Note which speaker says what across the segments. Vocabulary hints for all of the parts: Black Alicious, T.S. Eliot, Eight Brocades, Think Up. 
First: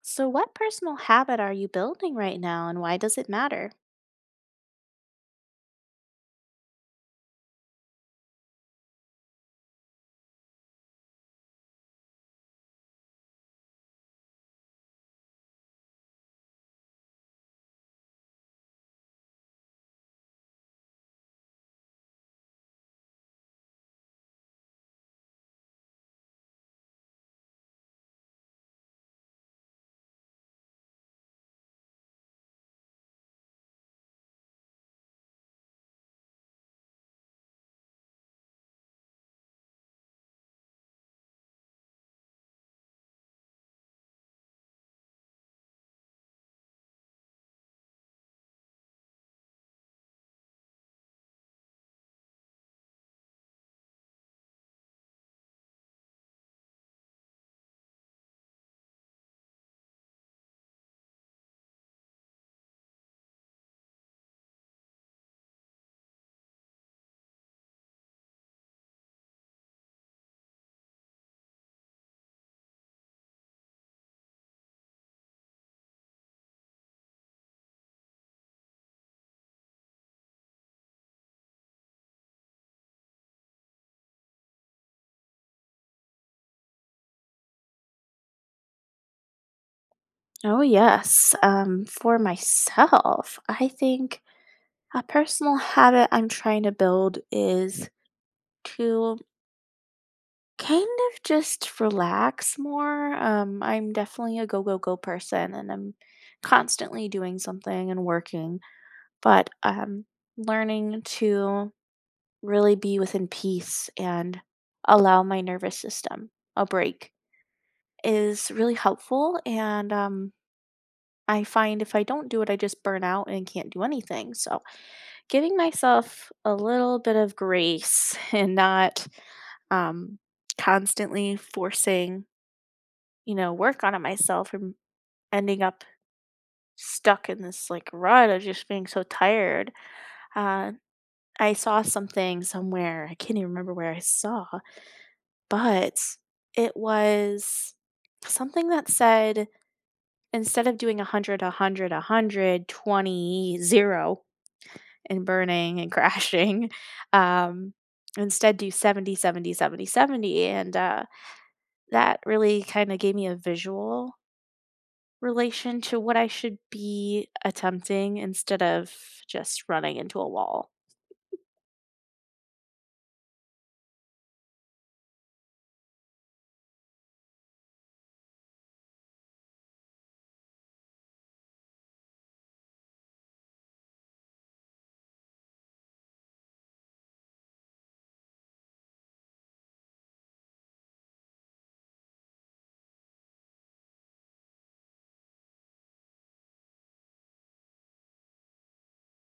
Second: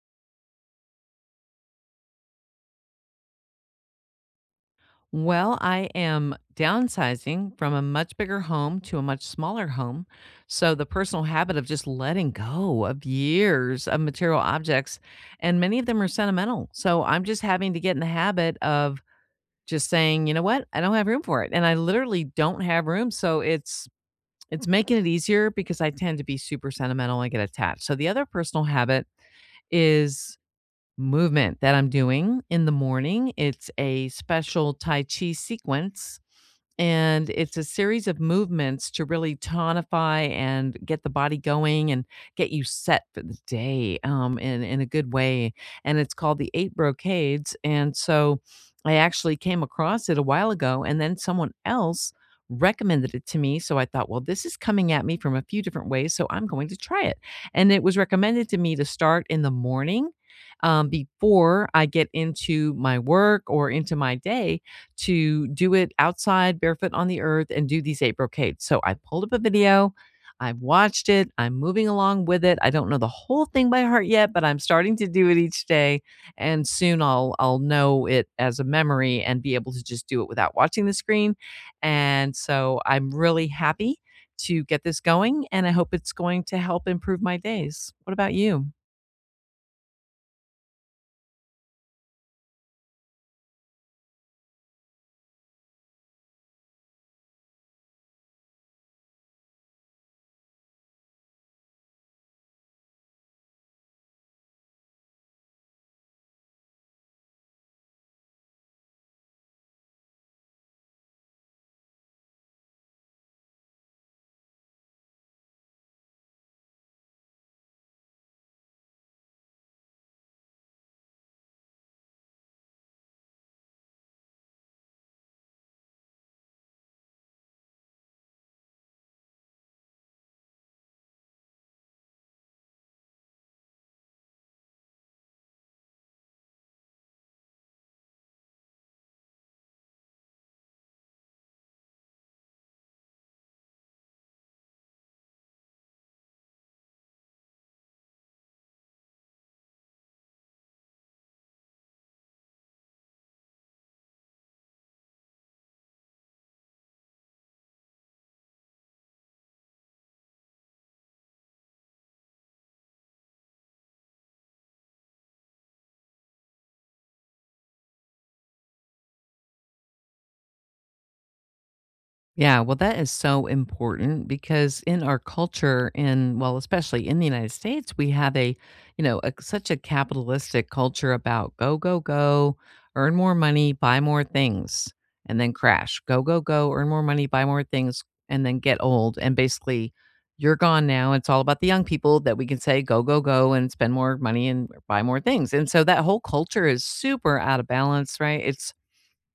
Speaker 1: So, what personal habit are you building right now and why does it matter?
Speaker 2: Well, I am downsizing from a much bigger home to a much smaller home. So, the personal habit of just letting go of years of material objects, and many of them are sentimental. So, I'm just having to get in the habit of just saying, you know what? I don't have room for it. And I literally don't have room. So, it's making it easier because I tend to be super sentimental and get attached. So the other personal habit is movement that I'm doing in the morning. It's a special Tai Chi sequence, and it's a series of movements to really tonify and get the body going and get you set for the day in a good way. And it's called the Eight Brocades. And so I actually came across it a while ago, and then someone else recommended it to me. So I thought, well, this is coming at me from a few different ways. So I'm going to try it. And it was recommended to me to start in the morning before I get into my work or into my day to do it outside barefoot on the earth and do these eight brocades. So I pulled up a video. I've watched it. I'm moving along with it. I don't know the whole thing by heart yet, but I'm starting to do it each day and soon I'll know it as a memory and be able to just do it without watching the screen. And so I'm really happy to get this going and I hope it's going to help improve my days. What about you?
Speaker 1: Oh, yes. For myself, I think a personal habit I'm trying to build is to kind of just relax more. I'm definitely a go, go, go person and I'm constantly doing something and working, but learning to really be within peace and allow my nervous system a break is really helpful. And I find if I don't do it, I just burn out and can't do anything. So giving myself a little bit of grace and not um, constantly forcing, work on it myself and ending up stuck in this like rut of just being so tired. Uh, I saw something somewhere, I can't even remember where I saw, but it was something that said instead of doing 100, 100, 100, 20, 0 and burning and crashing, um, instead do 70, 70, 70, 70, and, that really kinda gave me a visual relation to what I should be attempting instead of just running into a wall.
Speaker 2: Yeah, well, that is so important because in our culture, and well, especially in the United States, we have a, you know, a, such a capitalistic culture about go, go, go, earn more money, buy more things, and then crash. Go, go, go, earn more money, buy more things, and then get old. And basically, you're gone now. It's all about the young people that we can say go, go, go, and spend more money and buy more things. And so that whole culture is super out of balance, right? It's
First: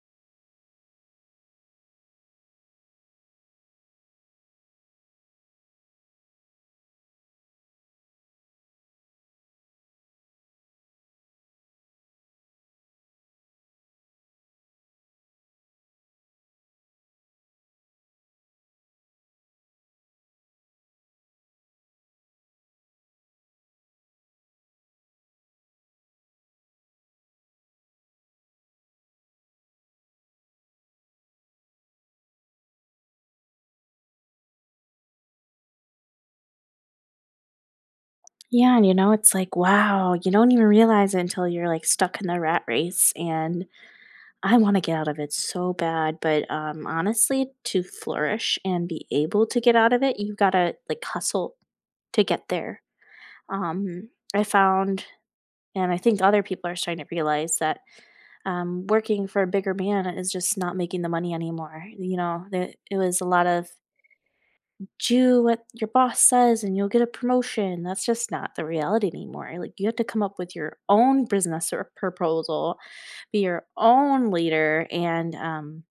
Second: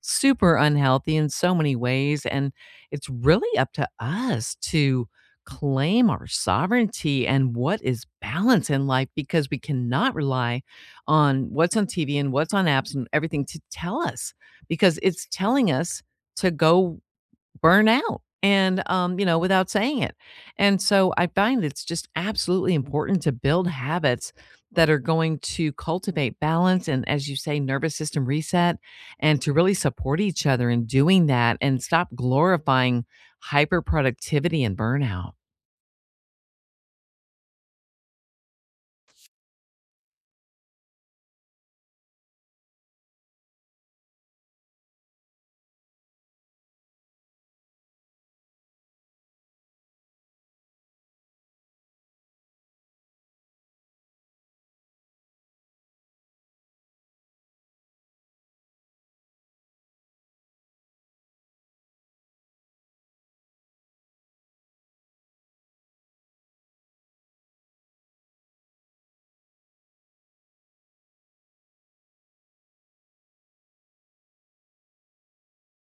Speaker 2: super unhealthy in so many ways. And it's really up to us to claim our sovereignty and what is balance in life because we cannot rely on what's on TV and what's on apps and everything to tell us because it's telling us to go burn out and you know, without saying it. And so I find it's just absolutely important to build habits that are going to cultivate balance and, as you say, nervous system reset, and to really support each other in doing that and stop glorifying hyper productivity and burnout.
Speaker 1: Yeah, and you know, it's like, wow, you don't even realize it until you're like stuck in the rat race. And I want to get out of it so bad. But honestly, to flourish and be able to get out of it, you gotta like hustle to get there. Um, I found, and I think other people are starting to realize that working for a bigger man is just not making the money anymore. You know, there, it was a lot of do what your boss says and you'll get a promotion. That's just not the reality anymore. Like you have to come up with your own business or proposal, be your own leader, and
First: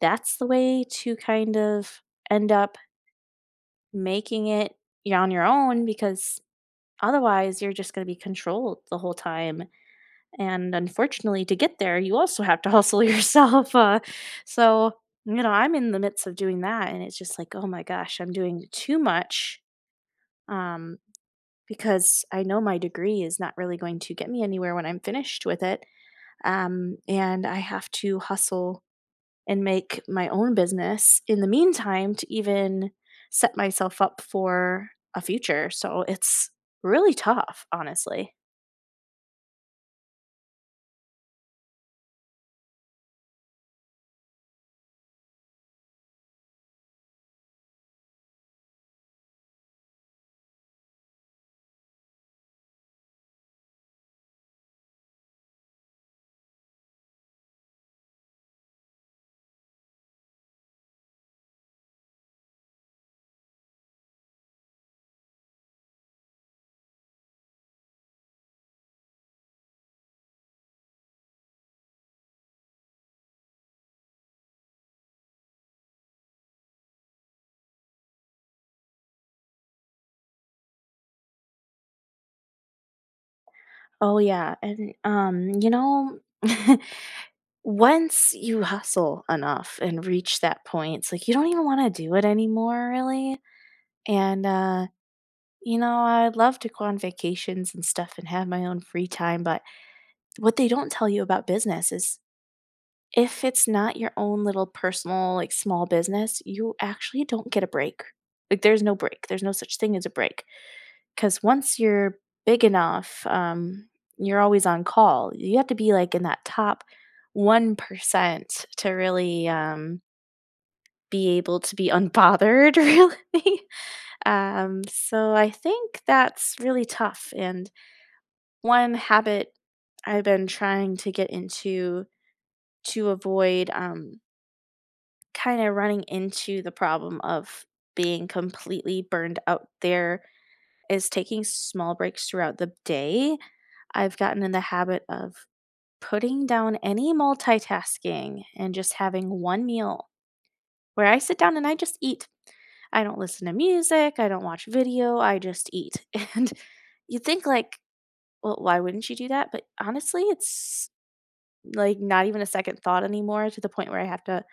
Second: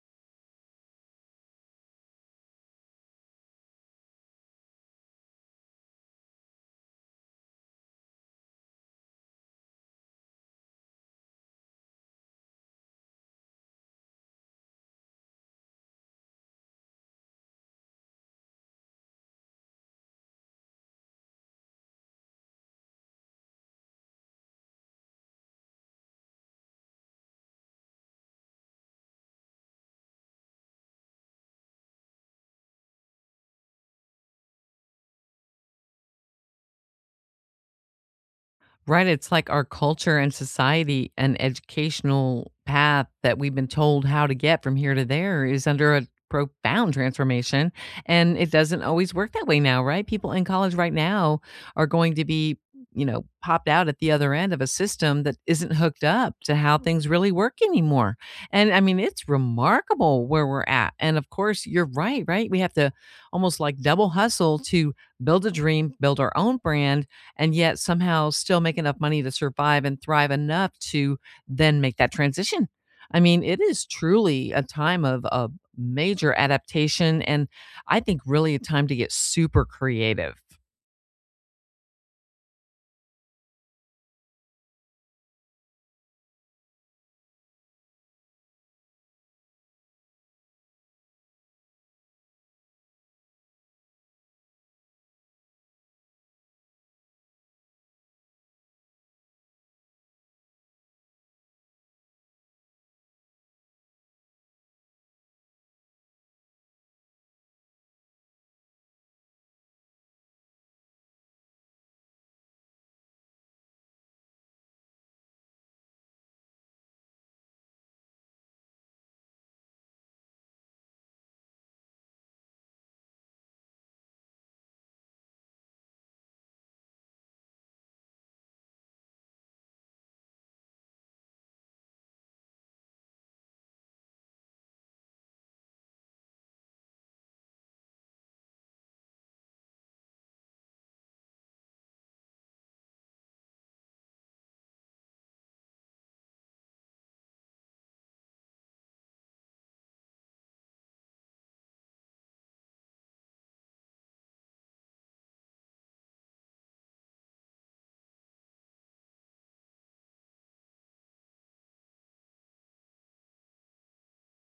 Speaker 1: that's the way to kind of end up making it on your own because otherwise you're just going to be controlled the whole time and unfortunately to get there you also have to hustle yourself so you know I'm in the midst of doing that and it's just like oh my gosh I'm doing too much um because I know my degree is not really going to get me anywhere when I'm finished with it. And I have to hustle and make my own business in the meantime to even set myself up for a future. So it's really tough, honestly.
Speaker 2: Right, it's like our culture and society and educational path that we've been told how to get from here to there is under a profound transformation, and it doesn't always work that way now, right? People in college right now are going to be, you know, popped out at the other end of a system that isn't hooked up to how things really work anymore. And I mean, it's remarkable where we're at. And of course, you're right, right? We have to almost like double hustle to build a dream, build our own brand and yet somehow still make enough money to survive and thrive enough to then make that transition. I mean, it is truly a time of a major adaptation and I think really a time to get super creative.
Speaker 1: Oh yeah, and you know, once you hustle enough and reach that point, it's like you don't even want to do it anymore, really. And you know, I'd love to go on vacations and stuff and have my own free time, but what they don't tell you about business is if it's not your own little personal, like small business, you actually don't get a break. Like, there's no break. There's no such thing as a break. Because once you're big enough, you're always on call. You have to be like in that top 1% to really be able to be unbothered, really. So I think that's really tough. And one habit I've been trying to get into to avoid, kind of running into the problem of being completely burned out there is taking small breaks throughout the day. I've gotten in the habit of putting down any multitasking and just having one meal where I sit down and I just eat. I don't listen to music, I don't watch video, I just eat. And you think like, well, why wouldn't you do that? But honestly, it's like, not even a second thought anymore to the point where I have to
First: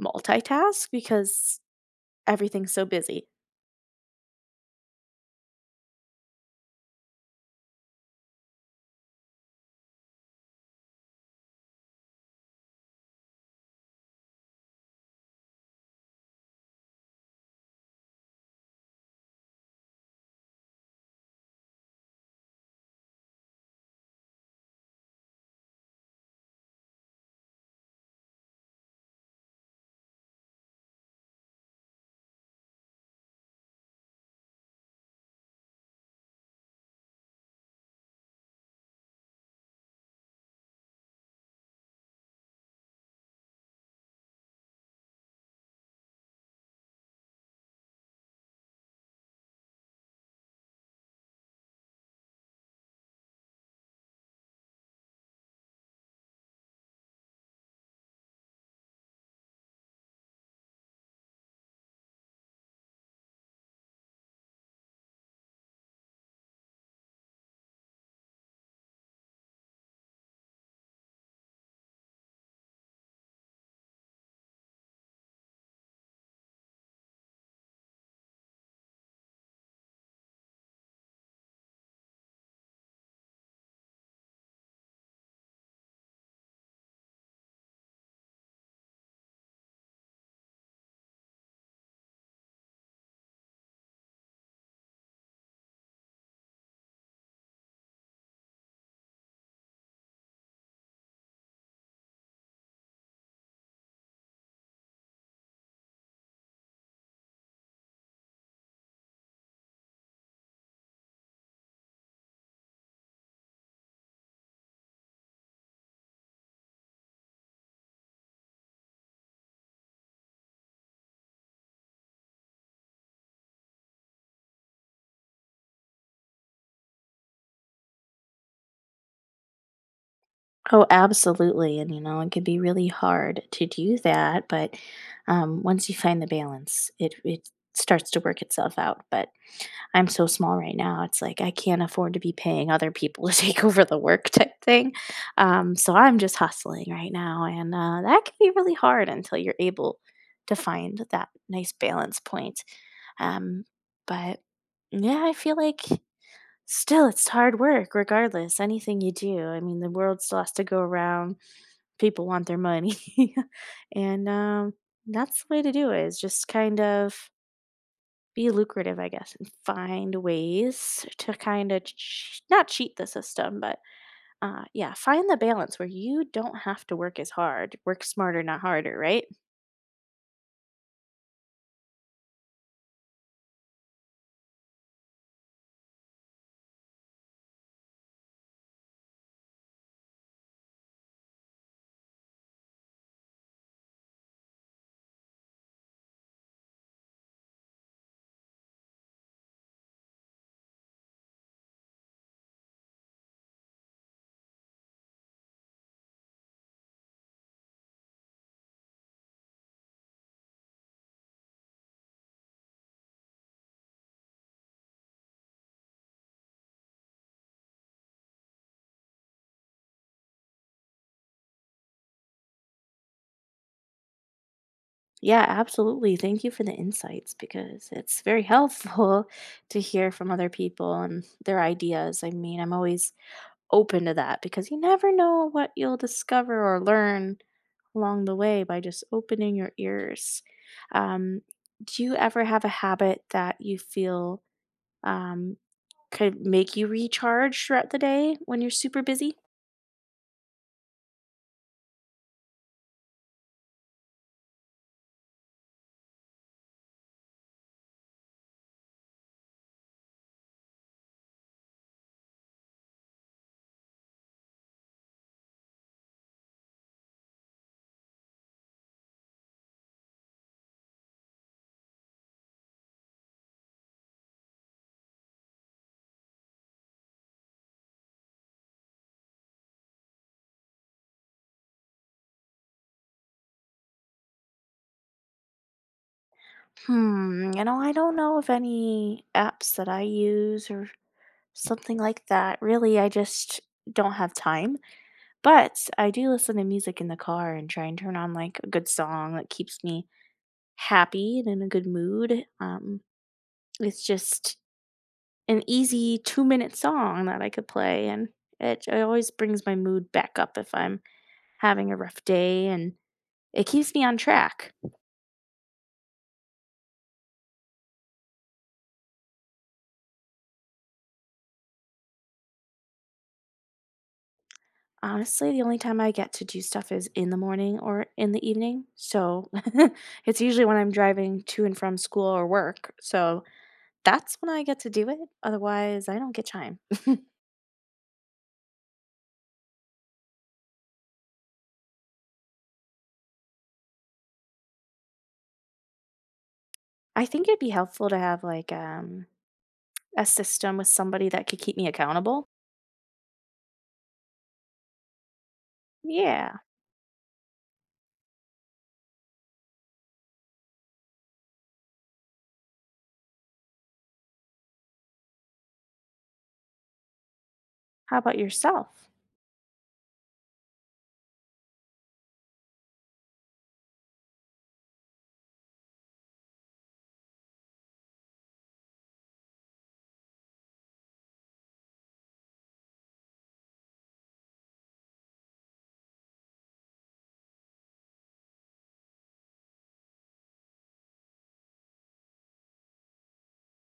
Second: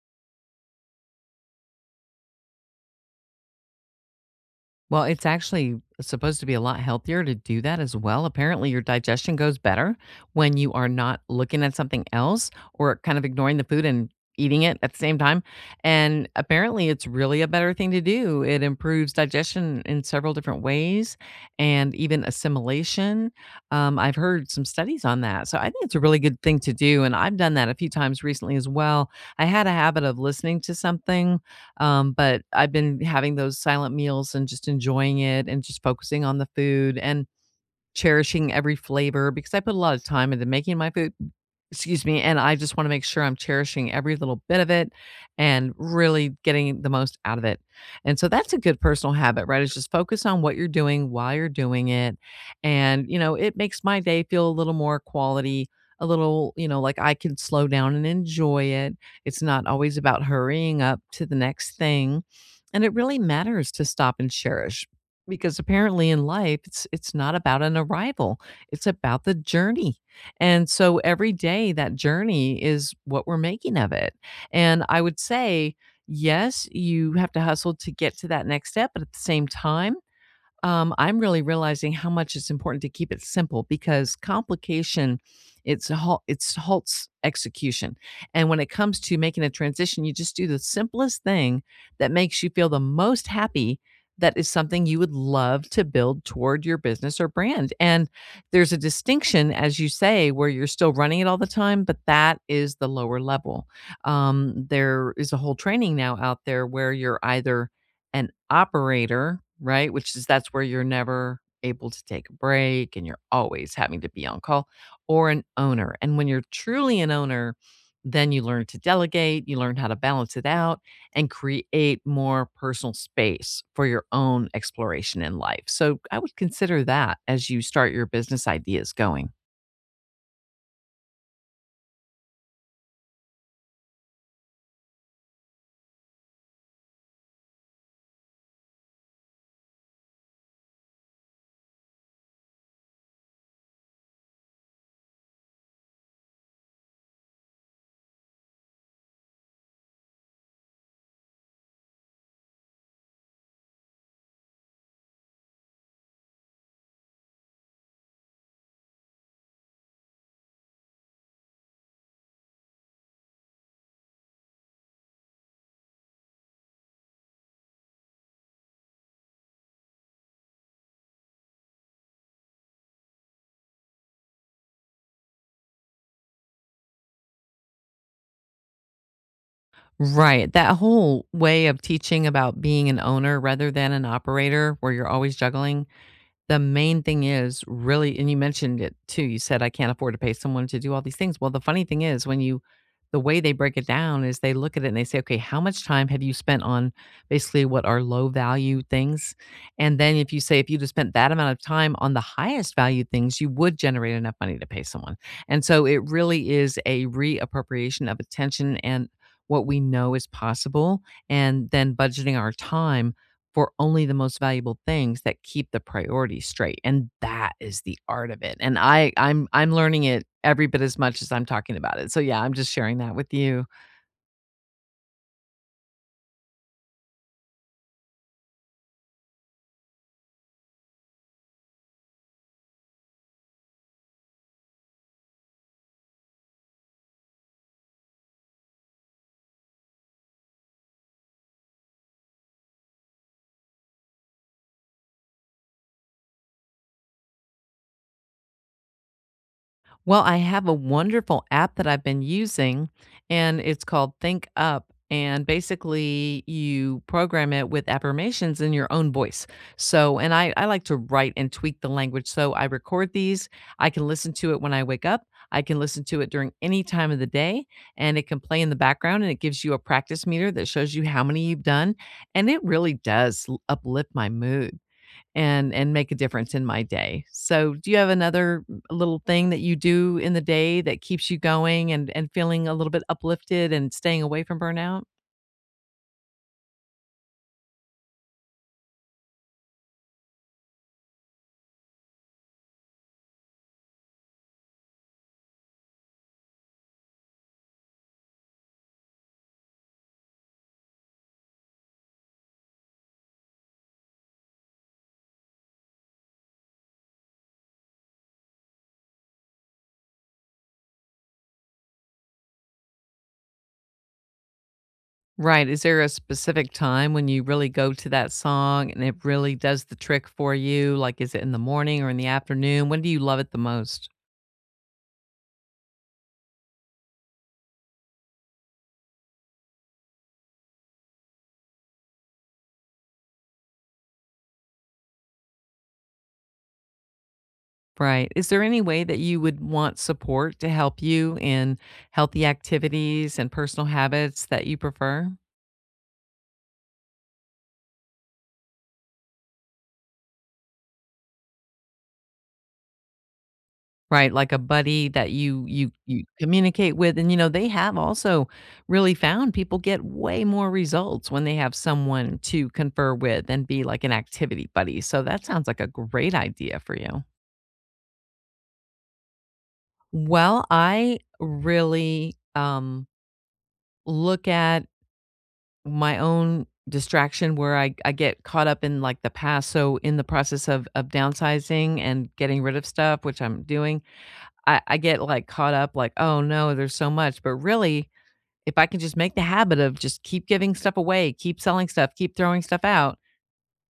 Speaker 1: multitask because everything's so busy.
Speaker 2: Well, it's actually supposed to be a lot healthier to do that as well. Apparently, your digestion goes better when you are not looking at something else or kind of ignoring the food and eating it at the same time. And apparently, it's really a better thing to do. It improves digestion in several different ways and even assimilation. I've heard some studies on that. So I think it's a really good thing to do. And I've done that a few times recently as well. I had a habit of listening to something, but I've been having those silent meals and just enjoying it and just focusing on the food. And cherishing every flavor because I put a lot of time into making my food, excuse me, and I just wanna make sure I'm cherishing every little bit of it and really getting the most out of it. And so that's a good personal habit, right? Is just focus on what you're doing, while you're doing it. And, you know, it makes my day feel a little more quality, a little, you know, like I can slow down and enjoy it. It's not always about hurrying up to the next thing. And it really matters to stop and cherish. Because apparently in life, it's not about an arrival, it's about the journey, and so every day, that journey is what we're making of it, and I would say, yes, you have to hustle to get to that next step, but at the same time, I'm really realizing how much it's important to keep it simple because complication it's halts execution. And when it comes to making a transition, you just do the simplest thing that makes you feel the most happy, that is something you would love to build toward your business or brand. And there's a distinction, as you say, where you're still running it all the time, but that is the lower level. There is a whole training now out there where you're either an operator, right, which is that's where you're never able to take a break and you're always having to be on call, or an owner. And when you're truly an owner, then you learn to delegate, you learn how to balance it out and create more personal space for your own exploration in life. So I would consider that as you start your business ideas going.
Speaker 1: Oh, absolutely. And, you know, it can be really hard to do that. But once you find the balance, it starts to work itself out. But I'm so small right now. It's like I can't afford to be paying other people to take over the work type thing. So I'm just hustling right now. And that can be really hard until you're able to find that nice balance point. Um, but yeah, I feel like still, it's hard work regardless, anything you do. I mean, the world still has to go around. People want their money. And that's the way to do it is just kind of be lucrative, I guess, and find ways to kind of not cheat the system, but yeah, find the balance where you don't have to work as hard. Work smarter, not harder, right?
Speaker 2: Right. That whole way of teaching about being an owner rather than an operator where you're always juggling. The main thing is really, and you mentioned it too, you said, "I can't afford to pay someone to do all these things." Well, the funny thing is when you, the way they break it down is they look at it and they say, "Okay, how much time have you spent on basically what are low value things?" And then if you say, "If you'd have spent that amount of time on the highest value things, you would generate enough money to pay someone." And so it really is a reappropriation of attention and what we know is possible and then budgeting our time for only the most valuable things that keep the priorities straight, and that is the art of it, and I'm learning it every bit as much as I'm talking about it, so yeah, I'm just sharing that with you.
Speaker 1: Yeah, absolutely. Thank you for the insights because it's very helpful to hear from other people and their ideas. I mean, I'm always open to that because you never know what you'll discover or learn along the way by just opening your ears. Um, do you ever have a habit that you feel um, could make you recharge throughout the day when you're super busy?
Speaker 2: Well, I have a wonderful app that I've been using, and it's called Think Up. And basically, you program it with affirmations in your own voice. So, and I like to write and tweak the language. So I record these. I can listen to it when I wake up. I can listen to it during any time of the day, and it can play in the background. And it gives you a practice meter that shows you how many you've done. And it really does uplift my mood and make a difference in my day. So, do you have another little thing that you do in the day that keeps you going and feeling a little bit uplifted and staying away from burnout?
Speaker 1: Hmm, you know, I don't know of any apps that I use or something like that. Really, I just don't have time. But I do listen to music in the car and try and turn on like a good song that keeps me happy and in a good mood. It's just an easy 2 minute song that I could play, and it always brings my mood back up if I'm having a rough day, and it keeps me on track.
Speaker 2: Right, is there a specific time when you really go to that song and it really does the trick for you? Like, is it in the morning or in the afternoon? When do you love it the most?
Speaker 1: Honestly, the only time I get to do stuff is in the morning or in the evening. So it's usually when I'm driving to and from school or work. So that's when I get to do it. Otherwise, I don't get time.
Speaker 2: Right. Is there any way that you would want support to help you in healthy activities and personal habits that you prefer?
Speaker 1: I think it'd be helpful to have like a system with somebody that could keep me accountable.
Speaker 2: Right, like a buddy that you
Speaker 1: Yeah.
Speaker 2: communicate with, and, you know, they have also really found people get way more results when they have someone to confer with and be like an activity buddy, so that sounds like a great idea for you.
Speaker 1: How about yourself?
Speaker 2: Well, I really, look at my own distraction where I get caught up in, like, the past, so in the process of downsizing and getting rid of stuff, which I'm doing, I get, like, caught up, like, "Oh, no, there's so much," but really if I can just make the habit of just keep giving stuff away, keep selling stuff, keep throwing stuff out,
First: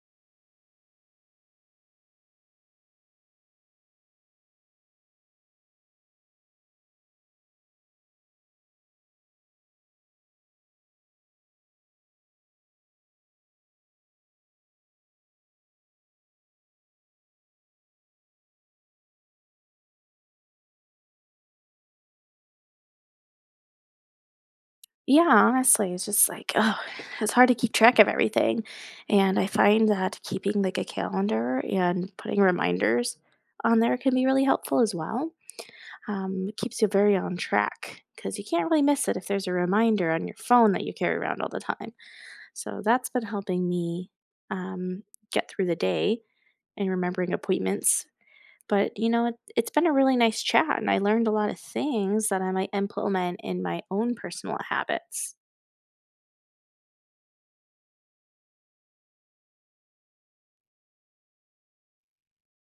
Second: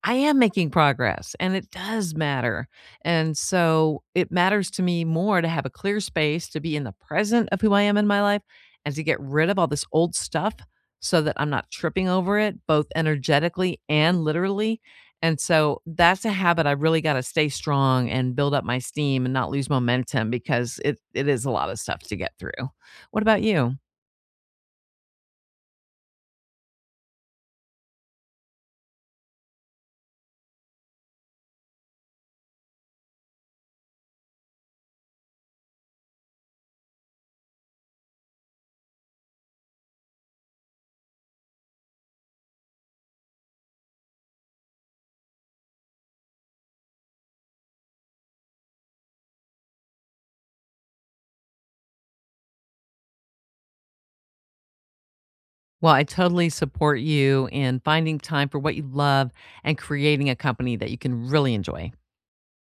Speaker 2: I am making progress and it does matter. And so it matters to me more to have a clear space to be in the present of who I am in my life and to get rid of all this old stuff so that I'm not tripping over it, both energetically and literally. And so that's a habit I really got to stay strong and build up my steam and not lose momentum because it is a lot of stuff to get through. What about you?
Speaker 1: Yeah, honestly, it's just like, oh, it's hard to keep track of everything. And I find that keeping like a calendar and putting reminders on there can be really helpful as well. It keeps you very on track because you can't really miss it if there's a reminder on your phone that you carry around all the time. So that's been helping me um, get through the day and remembering appointments. But, you know, it's been a really nice chat, and I learned a lot of things that I might implement in my own personal habits.
Speaker 2: Well, I totally support you in finding time for what you love and creating a company that you can really enjoy.